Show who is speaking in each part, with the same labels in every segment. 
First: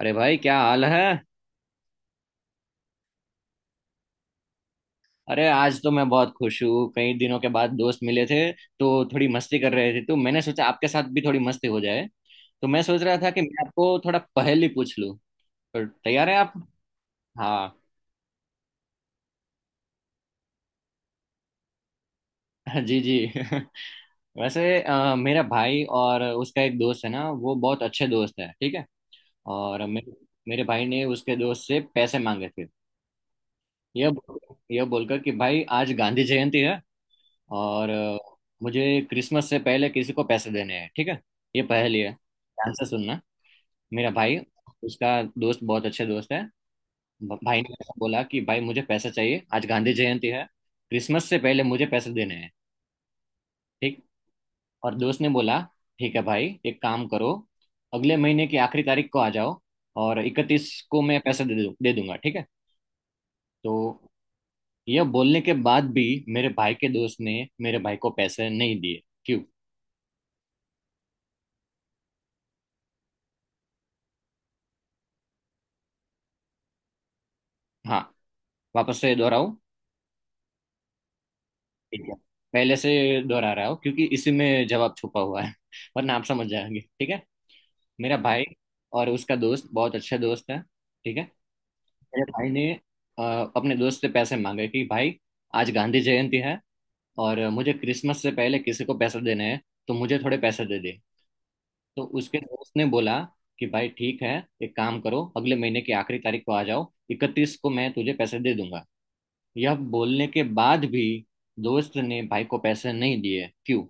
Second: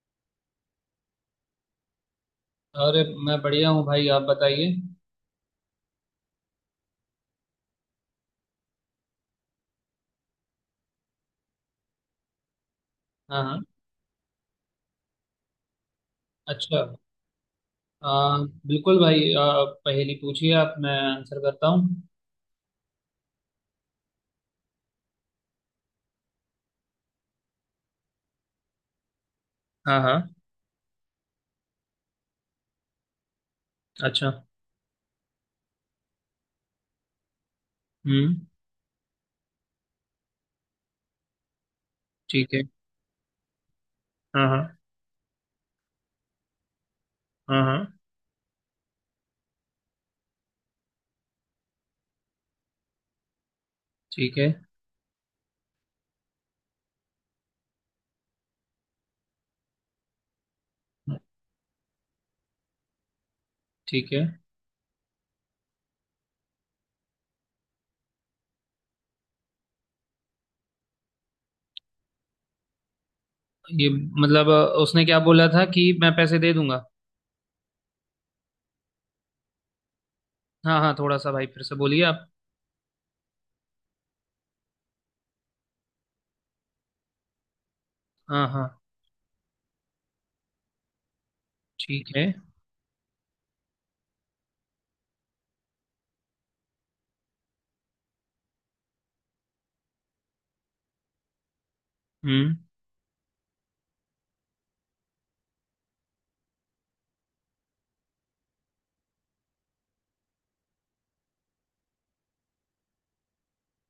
Speaker 1: अरे भाई, क्या हाल है।
Speaker 2: अरे मैं बढ़िया हूँ भाई। आप बताइए।
Speaker 1: अरे आज तो मैं बहुत खुश हूँ। कई दिनों के बाद दोस्त मिले थे तो थोड़ी मस्ती कर रहे थे, तो मैंने सोचा आपके साथ भी थोड़ी मस्ती हो जाए। तो मैं सोच रहा था कि
Speaker 2: हाँ
Speaker 1: मैं
Speaker 2: हाँ।
Speaker 1: आपको थोड़ा पहेली पूछ लूँ। तो तैयार हैं आप?
Speaker 2: अच्छा।
Speaker 1: हाँ।
Speaker 2: आ, बिल्कुल भाई पहेली पूछिए। आप मैं आंसर करता हूँ।
Speaker 1: जी जी। वैसे मेरा भाई और उसका एक दोस्त है ना, वो बहुत अच्छे दोस्त है, ठीक है। और
Speaker 2: हाँ
Speaker 1: मेरे
Speaker 2: हाँ।
Speaker 1: मेरे भाई ने उसके दोस्त से पैसे मांगे थे। यह
Speaker 2: अच्छा।
Speaker 1: यह बोलकर कि भाई आज गांधी जयंती है। और
Speaker 2: हम्म।
Speaker 1: मुझे क्रिसमस से पहले किसी को पैसे देने हैं, ठीक है। ये पहेली है,
Speaker 2: ठीक है।
Speaker 1: ध्यान से सुनना। मेरा भाई,
Speaker 2: हाँ हाँ।
Speaker 1: उसका दोस्त, बहुत अच्छे दोस्त है। भाई
Speaker 2: हाँ
Speaker 1: ने ऐसा
Speaker 2: हाँ।
Speaker 1: बोला कि भाई मुझे पैसे चाहिए, आज गांधी जयंती है, क्रिसमस से पहले मुझे पैसे देने हैं, ठीक।
Speaker 2: ठीक है।
Speaker 1: और दोस्त ने बोला, ठीक है भाई, एक काम करो, अगले महीने की आखिरी तारीख को आ जाओ, और 31 को मैं पैसे दे दूंगा, ठीक है तो।
Speaker 2: ठीक है।
Speaker 1: यह बोलने के बाद भी मेरे भाई के दोस्त ने मेरे भाई को पैसे नहीं दिए, क्यों?
Speaker 2: ये मतलब उसने क्या बोला था कि मैं पैसे दे दूंगा।
Speaker 1: हाँ। वापस से दोहराऊं,
Speaker 2: हाँ हाँ, थोड़ा सा भाई फिर से बोलिए
Speaker 1: ठीक है।
Speaker 2: आप।
Speaker 1: पहले से दोहरा रहा हूँ क्योंकि इसी में जवाब छुपा हुआ है, वरना आप समझ जाएंगे, ठीक है। मेरा भाई
Speaker 2: हाँ हाँ।
Speaker 1: और उसका दोस्त बहुत अच्छा दोस्त है, ठीक है।
Speaker 2: ठीक है।
Speaker 1: मेरे भाई ने अ, अपने दोस्त से पैसे मांगे कि भाई आज गांधी जयंती है और मुझे क्रिसमस से पहले किसी को पैसे देने हैं, तो मुझे थोड़े पैसे दे दे। तो उसके
Speaker 2: हम्म।
Speaker 1: दोस्त ने बोला कि भाई ठीक है, एक काम करो, अगले महीने की आखिरी तारीख को आ जाओ, 31 को मैं तुझे पैसे दे दूंगा। यह बोलने के बाद भी दोस्त ने भाई को पैसे नहीं दिए, क्यों?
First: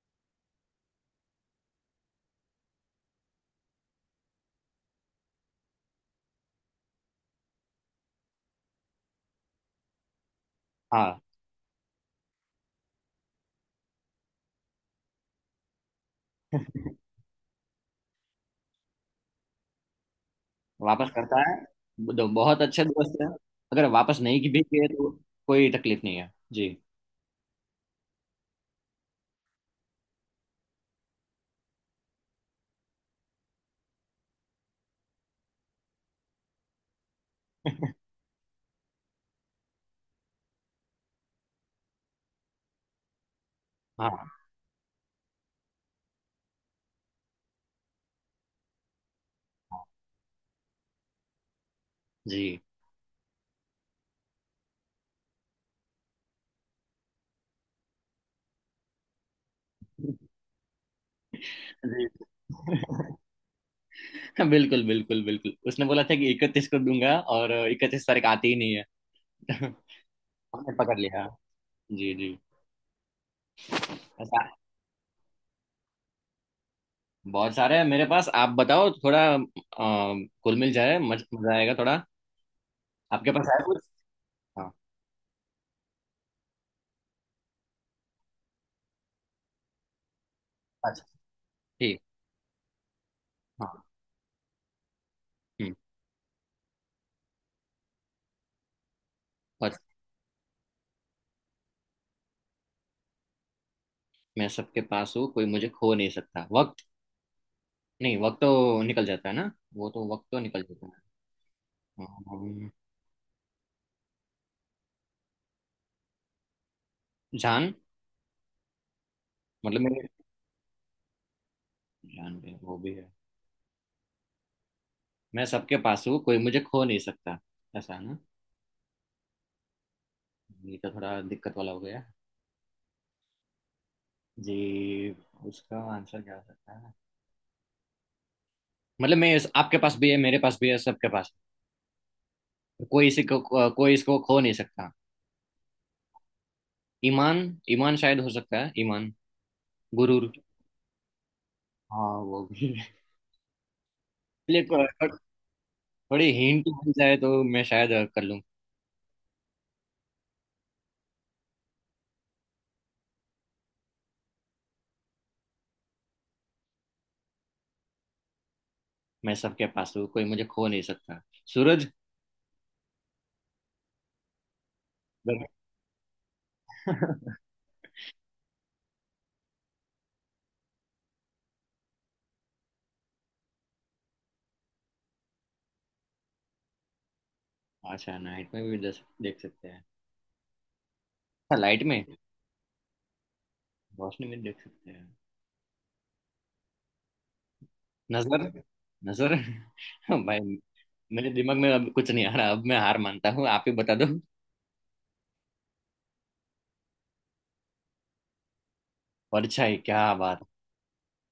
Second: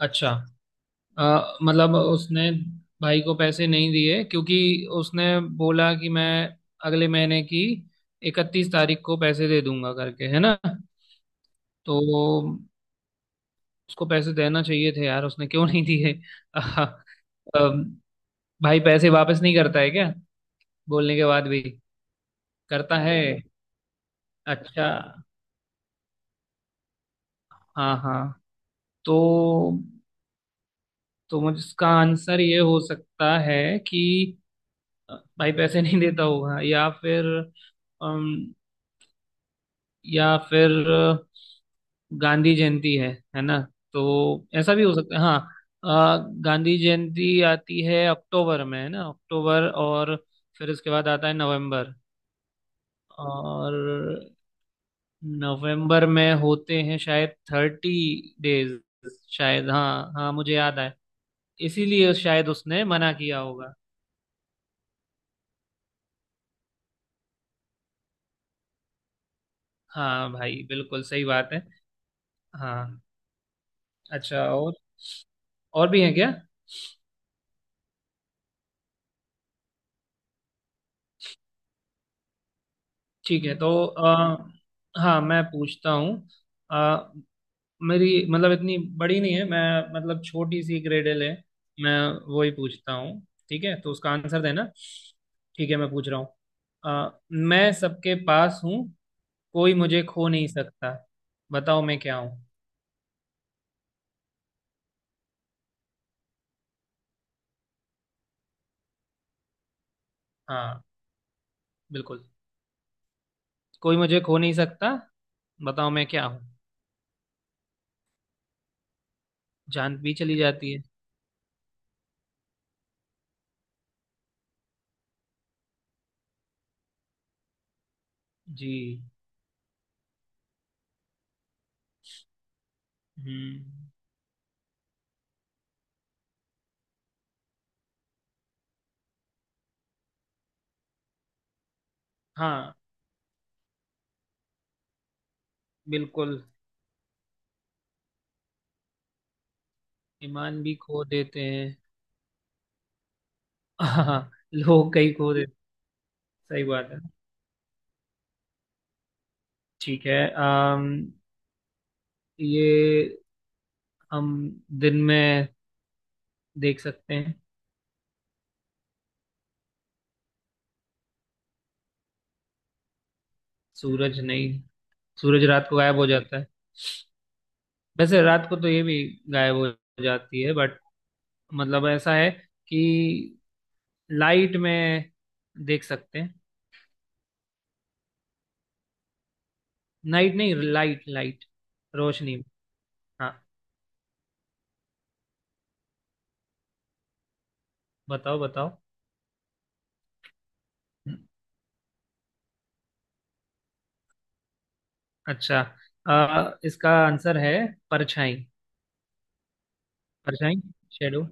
Speaker 2: अच्छा। मतलब उसने भाई को पैसे नहीं दिए क्योंकि उसने बोला कि मैं अगले महीने की इकतीस तारीख को पैसे दे दूंगा करके, है ना।
Speaker 1: हाँ,
Speaker 2: तो उसको पैसे देना चाहिए थे यार, उसने क्यों नहीं दिए? अह, अम, भाई पैसे वापस नहीं करता है क्या?
Speaker 1: वापस
Speaker 2: बोलने के
Speaker 1: करता
Speaker 2: बाद
Speaker 1: है।
Speaker 2: भी।
Speaker 1: बहुत अच्छे
Speaker 2: करता
Speaker 1: दोस्त
Speaker 2: है।
Speaker 1: है, अगर वापस नहीं की भी
Speaker 2: अच्छा।
Speaker 1: किए तो कोई तकलीफ नहीं है जी।
Speaker 2: हाँ हाँ। तो तो मुझे इसका आंसर ये हो सकता है कि भाई पैसे नहीं देता होगा, या फिर या फिर अ, गांधी जयंती है ना। तो
Speaker 1: हाँ,
Speaker 2: ऐसा भी हो सकता है हाँ। गांधी जयंती आती है अक्टूबर में, है ना। अक्टूबर और फिर उसके बाद आता है नवंबर।
Speaker 1: जी
Speaker 2: और नवंबर में होते हैं शायद थर्टी डेज शायद। हाँ हाँ, मुझे याद आया।
Speaker 1: जी।
Speaker 2: इसीलिए शायद उसने मना किया होगा।
Speaker 1: बिल्कुल बिल्कुल बिल्कुल, उसने बोला था कि 31 को दूंगा और 31 तारीख आती ही नहीं है। हमने
Speaker 2: हाँ भाई
Speaker 1: पकड़
Speaker 2: बिल्कुल सही
Speaker 1: लिया।
Speaker 2: बात है।
Speaker 1: जी जी।
Speaker 2: हाँ।
Speaker 1: ऐसा
Speaker 2: अच्छा, और भी है क्या?
Speaker 1: बहुत सारे हैं मेरे पास, आप बताओ थोड़ा, कुल मिल जाए, मजा आएगा थोड़ा। आपके
Speaker 2: ठीक
Speaker 1: पास
Speaker 2: है
Speaker 1: है
Speaker 2: तो
Speaker 1: कुछ? हाँ।
Speaker 2: हाँ, मैं पूछता हूँ। मेरी मतलब इतनी बड़ी नहीं है, मैं मतलब छोटी सी
Speaker 1: अच्छा।
Speaker 2: ग्रेडल है। मैं
Speaker 1: ठीक।
Speaker 2: वही पूछता हूँ। ठीक है,
Speaker 1: हाँ।
Speaker 2: तो उसका आंसर देना। ठीक
Speaker 1: हम्म।
Speaker 2: है, मैं पूछ रहा हूँ। मैं सबके पास हूँ, कोई
Speaker 1: बस।
Speaker 2: मुझे खो नहीं सकता, बताओ मैं क्या हूँ?
Speaker 1: मैं सबके पास हूँ, कोई मुझे खो नहीं सकता। वक्त? नहीं, वक्त तो निकल जाता है ना। वो तो वक्त तो निकल
Speaker 2: हाँ।
Speaker 1: जाता है।
Speaker 2: बिल्कुल।
Speaker 1: अम,
Speaker 2: कोई मुझे खो नहीं सकता, बताओ मैं क्या हूँ?
Speaker 1: जान। मतलब
Speaker 2: जान
Speaker 1: मेरे,
Speaker 2: भी चली जाती है।
Speaker 1: जान भी है, वो भी है। मैं सबके पास हूँ, कोई मुझे खो नहीं सकता, ऐसा है ना?
Speaker 2: जी।
Speaker 1: ये तो थोड़ा दिक्कत वाला हो गया
Speaker 2: हम्म।
Speaker 1: जी। उसका आंसर क्या हो सकता है? मतलब मैं आपके पास भी है, मेरे पास भी है, सबके पास
Speaker 2: हाँ।
Speaker 1: है। कोई इसी को कोई इसको खो नहीं सकता।
Speaker 2: बिल्कुल।
Speaker 1: ईमान। ईमान शायद हो सकता है, ईमान। गुरूर?
Speaker 2: ईमान भी खो देते हैं।
Speaker 1: हाँ वो भी है।
Speaker 2: हाँ,
Speaker 1: चलिए, थो-
Speaker 2: लोग कई
Speaker 1: थो-
Speaker 2: खो देते।
Speaker 1: थोड़ी
Speaker 2: सही
Speaker 1: हिंट
Speaker 2: बात
Speaker 1: मिल
Speaker 2: है।
Speaker 1: जाए तो मैं शायद कर लूँ।
Speaker 2: ठीक है। अम ये, हम दिन में देख सकते हैं।
Speaker 1: मैं सबके पास हूँ, कोई मुझे खो नहीं सकता। सूरज?
Speaker 2: सूरज नहीं, सूरज
Speaker 1: जरूर।
Speaker 2: रात को गायब हो जाता है। वैसे रात को तो ये भी गायब हो जाती है बट, मतलब ऐसा है कि लाइट में देख सकते हैं।
Speaker 1: अच्छा, नाइट में भी देख सकते हैं।
Speaker 2: नाइट नहीं, लाइट लाइट।
Speaker 1: अच्छा, लाइट में,
Speaker 2: रोशनी में। हाँ।
Speaker 1: रोशनी में देख सकते हैं।
Speaker 2: बताओ
Speaker 1: नजर?
Speaker 2: बताओ।
Speaker 1: नजर। भाई मेरे दिमाग में अब कुछ नहीं आ रहा, अब मैं हार मानता हूँ, आप ही बता दो।
Speaker 2: अच्छा, इसका आंसर है परछाई।
Speaker 1: परछाई? क्या बात।
Speaker 2: परछाई, शेडो,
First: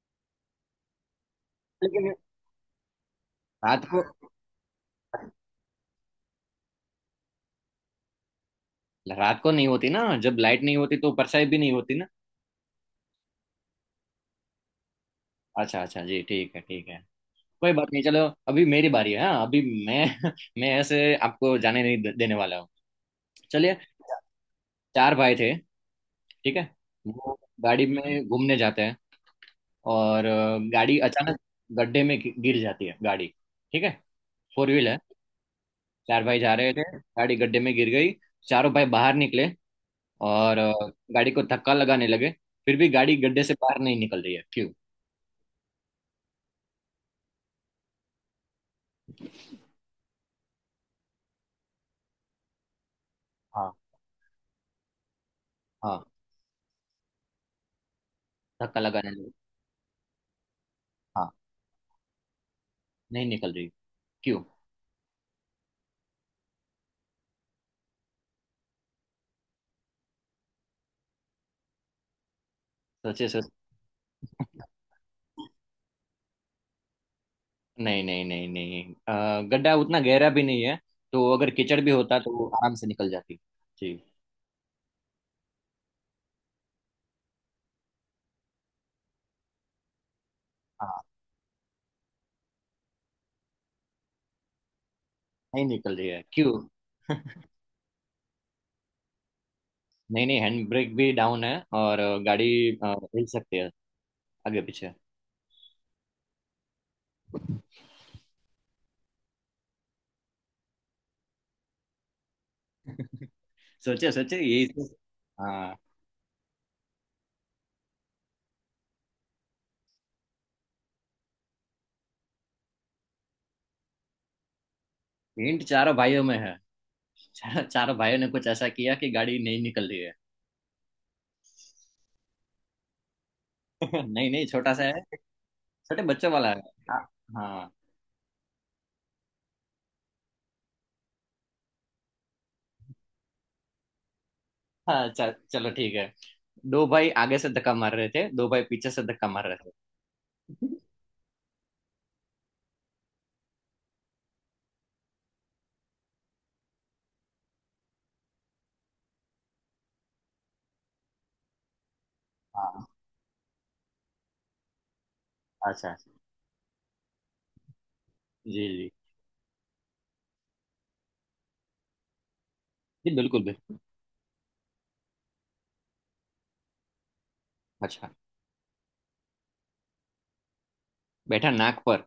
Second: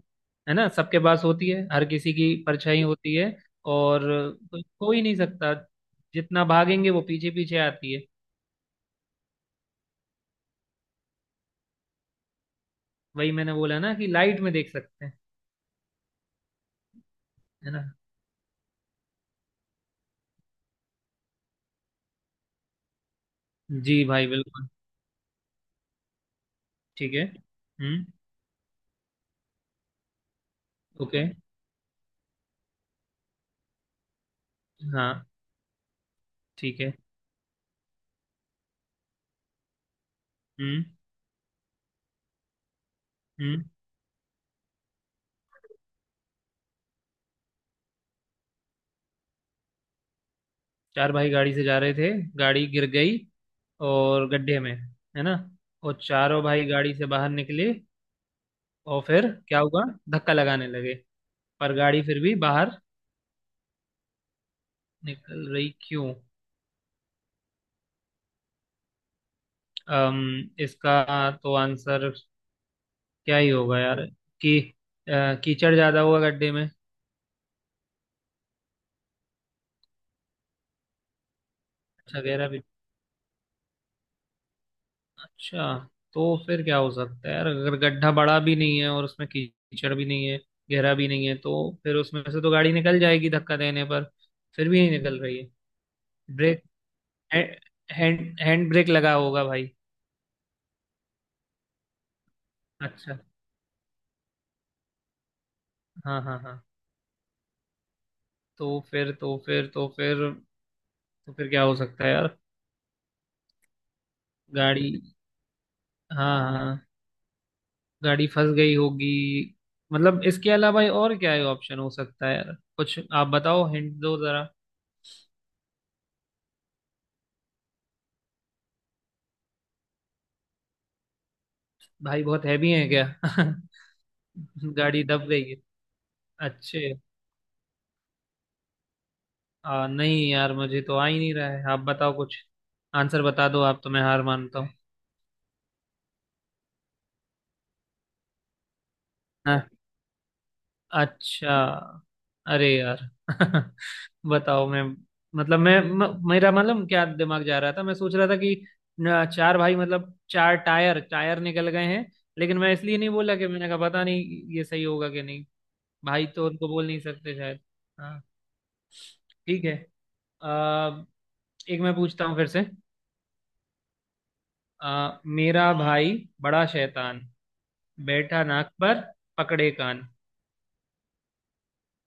Speaker 2: है ना? सबके पास होती है, हर किसी
Speaker 1: लेकिन
Speaker 2: की परछाई होती है।
Speaker 1: रात को
Speaker 2: और कोई खो ही नहीं सकता। जितना भागेंगे वो पीछे पीछे आती है।
Speaker 1: रात को नहीं होती ना, जब लाइट नहीं होती तो परछाई भी नहीं होती ना।
Speaker 2: वही मैंने बोला ना कि लाइट में देख सकते हैं।
Speaker 1: अच्छा अच्छा जी, ठीक है ठीक है,
Speaker 2: है
Speaker 1: कोई
Speaker 2: ना।
Speaker 1: बात नहीं, चलो। अभी मेरी बारी है, हाँ अभी मैं मैं ऐसे आपको जाने नहीं देने वाला हूँ। चलिए।
Speaker 2: जी भाई बिल्कुल।
Speaker 1: चार भाई थे, ठीक है।
Speaker 2: ठीक है।
Speaker 1: वो गाड़ी
Speaker 2: हम्म।
Speaker 1: में घूमने जाते हैं, और गाड़ी
Speaker 2: ओके।
Speaker 1: अचानक गड्ढे में गिर जाती है गाड़ी, ठीक है। फोर व्हील है।
Speaker 2: हाँ।
Speaker 1: चार भाई जा रहे
Speaker 2: ठीक
Speaker 1: थे,
Speaker 2: है।
Speaker 1: गाड़ी गड्ढे में गिर गई। चारों भाई बाहर निकले और
Speaker 2: हम्म।
Speaker 1: गाड़ी को धक्का लगाने लगे। फिर भी गाड़ी गड्ढे से
Speaker 2: हम्म।
Speaker 1: बाहर नहीं निकल रही है, क्यों?
Speaker 2: चार भाई गाड़ी से जा रहे थे, गाड़ी गिर गई
Speaker 1: हाँ
Speaker 2: और गड्ढे में, है ना। और
Speaker 1: हाँ,
Speaker 2: चारों भाई गाड़ी से बाहर निकले,
Speaker 1: धक्का
Speaker 2: और
Speaker 1: लगाने
Speaker 2: फिर
Speaker 1: लगे।
Speaker 2: क्या हुआ? धक्का लगाने लगे,
Speaker 1: हाँ।
Speaker 2: पर गाड़ी फिर भी बाहर
Speaker 1: नहीं निकल रही, क्यों?
Speaker 2: निकल रही, क्यों? इसका तो आंसर
Speaker 1: सोचे
Speaker 2: क्या
Speaker 1: सोच।
Speaker 2: ही होगा यार, कि अ, कीचड़ ज्यादा हुआ गड्ढे में।
Speaker 1: नहीं नहीं नहीं नहीं, गड्ढा उतना गहरा भी नहीं है, तो अगर कीचड़ भी होता
Speaker 2: अच्छा,
Speaker 1: तो वो
Speaker 2: गहरा भी।
Speaker 1: आराम से निकल जाती जी।
Speaker 2: अच्छा, तो फिर क्या हो सकता है यार, अगर गड्ढा बड़ा भी नहीं है और उसमें कीचड़ भी नहीं है, गहरा
Speaker 1: हाँ,
Speaker 2: भी नहीं है तो। फिर उसमें से तो गाड़ी निकल जाएगी धक्का देने पर। फिर भी नहीं निकल रही है।
Speaker 1: नहीं निकल रही है, क्यों?
Speaker 2: ब्रेक है, हैंड हैंड ब्रेक लगा होगा भाई।
Speaker 1: नहीं नहीं, हैंड ब्रेक भी डाउन है और गाड़ी
Speaker 2: अच्छा।
Speaker 1: हिल सकती है आगे पीछे।
Speaker 2: हाँ हाँ हाँ। तो फिर तो फिर तो फिर तो फिर क्या हो सकता है यार?
Speaker 1: सोचे सोचे, यही तो-
Speaker 2: गाड़ी
Speaker 1: हाँ।
Speaker 2: हाँ हाँ, गाड़ी फंस गई होगी। मतलब इसके अलावा और क्या है ऑप्शन हो सकता है यार कुछ, आप बताओ हिंट दो जरा।
Speaker 1: हिंट चारों भाइयों में है। चारों भाइयों ने कुछ ऐसा किया कि गाड़ी नहीं निकल रही है।
Speaker 2: भाई बहुत हैवी है क्या?
Speaker 1: नहीं नहीं, छोटा सा है,
Speaker 2: गाड़ी दब गई है।
Speaker 1: छोटे बच्चों वाला है।
Speaker 2: अच्छे।
Speaker 1: हाँ। हाँ।
Speaker 2: नहीं यार, मुझे तो आ ही नहीं रहा है, आप बताओ कुछ। आंसर बता दो आप, तो मैं हार मानता हूँ।
Speaker 1: हाँ, चलो ठीक है। दो भाई आगे से धक्का मार रहे थे, दो भाई पीछे से धक्का मार
Speaker 2: हाँ।
Speaker 1: रहे थे।
Speaker 2: अच्छा, अरे यार। बताओ, मैं मतलब मेरा मतलब क्या दिमाग जा रहा था, मैं सोच रहा था कि न, चार भाई मतलब चार टायर टायर निकल गए हैं। लेकिन मैं
Speaker 1: हाँ
Speaker 2: इसलिए नहीं बोला कि मैंने कहा पता नहीं ये सही होगा कि नहीं।
Speaker 1: अच्छा।
Speaker 2: भाई तो उनको बोल नहीं सकते शायद। हाँ।
Speaker 1: जी जी।
Speaker 2: ठीक है। आ, एक मैं पूछता हूँ फिर से।
Speaker 1: जी, बिल्कुल बिल्कुल।
Speaker 2: मेरा भाई बड़ा शैतान,
Speaker 1: अच्छा,
Speaker 2: बैठा नाक पर, पकड़े कान।
Speaker 1: बैठा नाक पर,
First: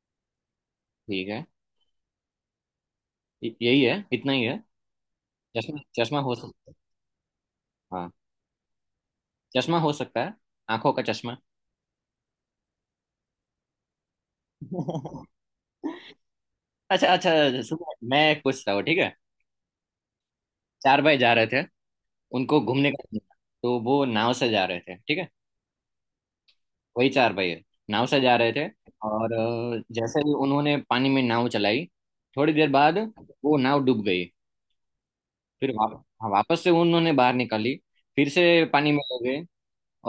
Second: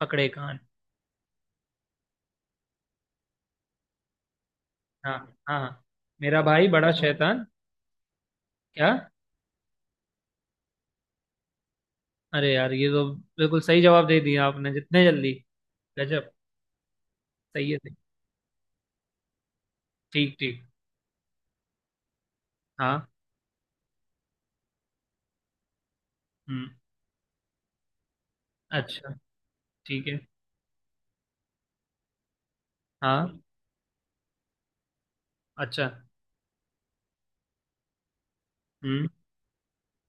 Speaker 2: पकड़े कान।
Speaker 1: ठीक है। यही है, इतना ही है?
Speaker 2: हाँ हाँ
Speaker 1: चश्मा?
Speaker 2: हाँ।
Speaker 1: चश्मा हो
Speaker 2: मेरा भाई
Speaker 1: सकता है।
Speaker 2: बड़ा शैतान।
Speaker 1: हाँ,
Speaker 2: क्या?
Speaker 1: चश्मा हो सकता है, आंखों का चश्मा।
Speaker 2: अरे यार, ये तो बिल्कुल सही जवाब दे दिया आपने जितने जल्दी। गजब।
Speaker 1: अच्छा अच्छा,
Speaker 2: सही है।
Speaker 1: सुनो मैं पूछता हूँ, ठीक है।
Speaker 2: ठीक ठीक।
Speaker 1: चार भाई जा रहे थे, उनको घूमने का
Speaker 2: हाँ।
Speaker 1: मन था, तो वो नाव से जा रहे थे, ठीक है।
Speaker 2: हम्म।
Speaker 1: वही चार भाई है, नाव से जा रहे थे।
Speaker 2: अच्छा।
Speaker 1: और
Speaker 2: ठीक है।
Speaker 1: जैसे ही उन्होंने पानी में नाव चलाई, थोड़ी देर बाद
Speaker 2: हाँ।
Speaker 1: वो नाव डूब गई। फिर
Speaker 2: अच्छा।
Speaker 1: हाँ, वापस से उन्होंने बाहर निकाली। फिर से पानी में
Speaker 2: हम्म।
Speaker 1: हो गए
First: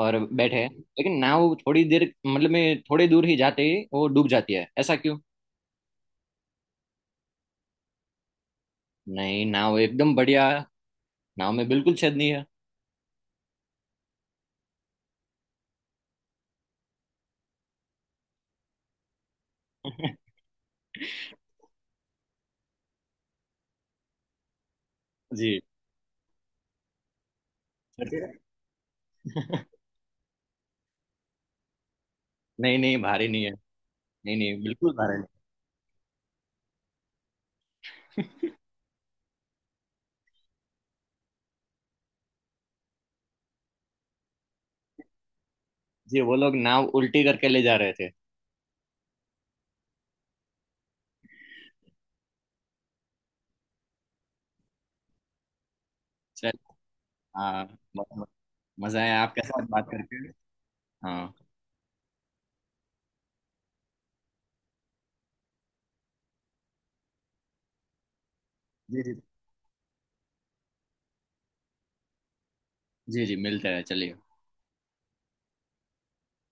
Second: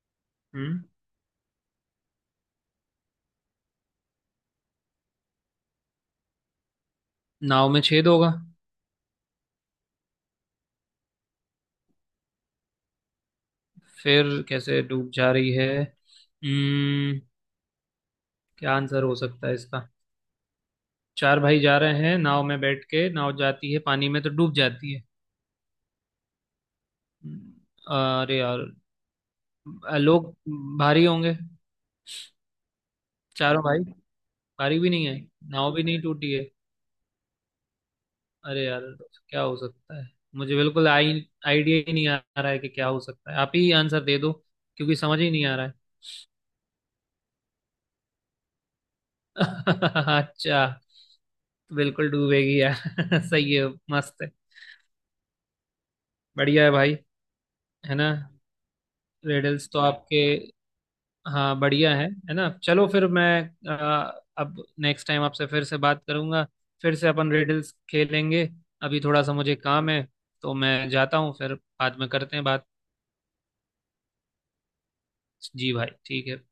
Speaker 1: और बैठे,
Speaker 2: हम्म।
Speaker 1: लेकिन नाव थोड़ी देर, मतलब में थोड़ी दूर ही जाते ही वो डूब जाती है, ऐसा क्यों?
Speaker 2: नाव में छेद होगा।
Speaker 1: नहीं, नाव एकदम बढ़िया, नाव में बिल्कुल छेद नहीं है
Speaker 2: फिर कैसे डूब जा रही है? क्या आंसर हो सकता है इसका? चार भाई जा रहे हैं नाव में बैठ के, नाव जाती है पानी में तो डूब जाती है।
Speaker 1: जी।
Speaker 2: हम्म।
Speaker 1: नहीं
Speaker 2: अरे यार, लोग भारी होंगे।
Speaker 1: नहीं, भारी नहीं है।
Speaker 2: चारों भाई।
Speaker 1: नहीं नहीं,
Speaker 2: भारी भी
Speaker 1: बिल्कुल
Speaker 2: नहीं है।
Speaker 1: भारी
Speaker 2: नाव भी नहीं टूटी है। अरे यार, क्या हो सकता है? मुझे बिल्कुल आई आइडिया ही नहीं आ रहा है कि क्या हो सकता है, आप ही आंसर दे दो। क्योंकि समझ ही नहीं आ रहा।
Speaker 1: जी। वो लोग नाव उल्टी करके ले जा रहे थे।
Speaker 2: है? अच्छा। तो बिल्कुल डूबेगी यार। सही है, मस्त है।
Speaker 1: चल
Speaker 2: बढ़िया है भाई।
Speaker 1: हाँ,
Speaker 2: है
Speaker 1: बहुत
Speaker 2: ना।
Speaker 1: बहुत मजा आया आपके साथ
Speaker 2: रिडल्स तो
Speaker 1: बात करके।
Speaker 2: आपके।
Speaker 1: हाँ
Speaker 2: हाँ, बढ़िया है ना? चलो फिर मैं। अब नेक्स्ट टाइम आपसे फिर से बात करूंगा। फिर से अपन रिडल्स खेलेंगे। अभी
Speaker 1: जी जी।
Speaker 2: थोड़ा सा मुझे काम है। तो मैं जाता हूँ, फिर बाद में करते हैं बात।
Speaker 1: जी जी, मिलते हैं, चलिए।
Speaker 2: जी भाई ठीक है।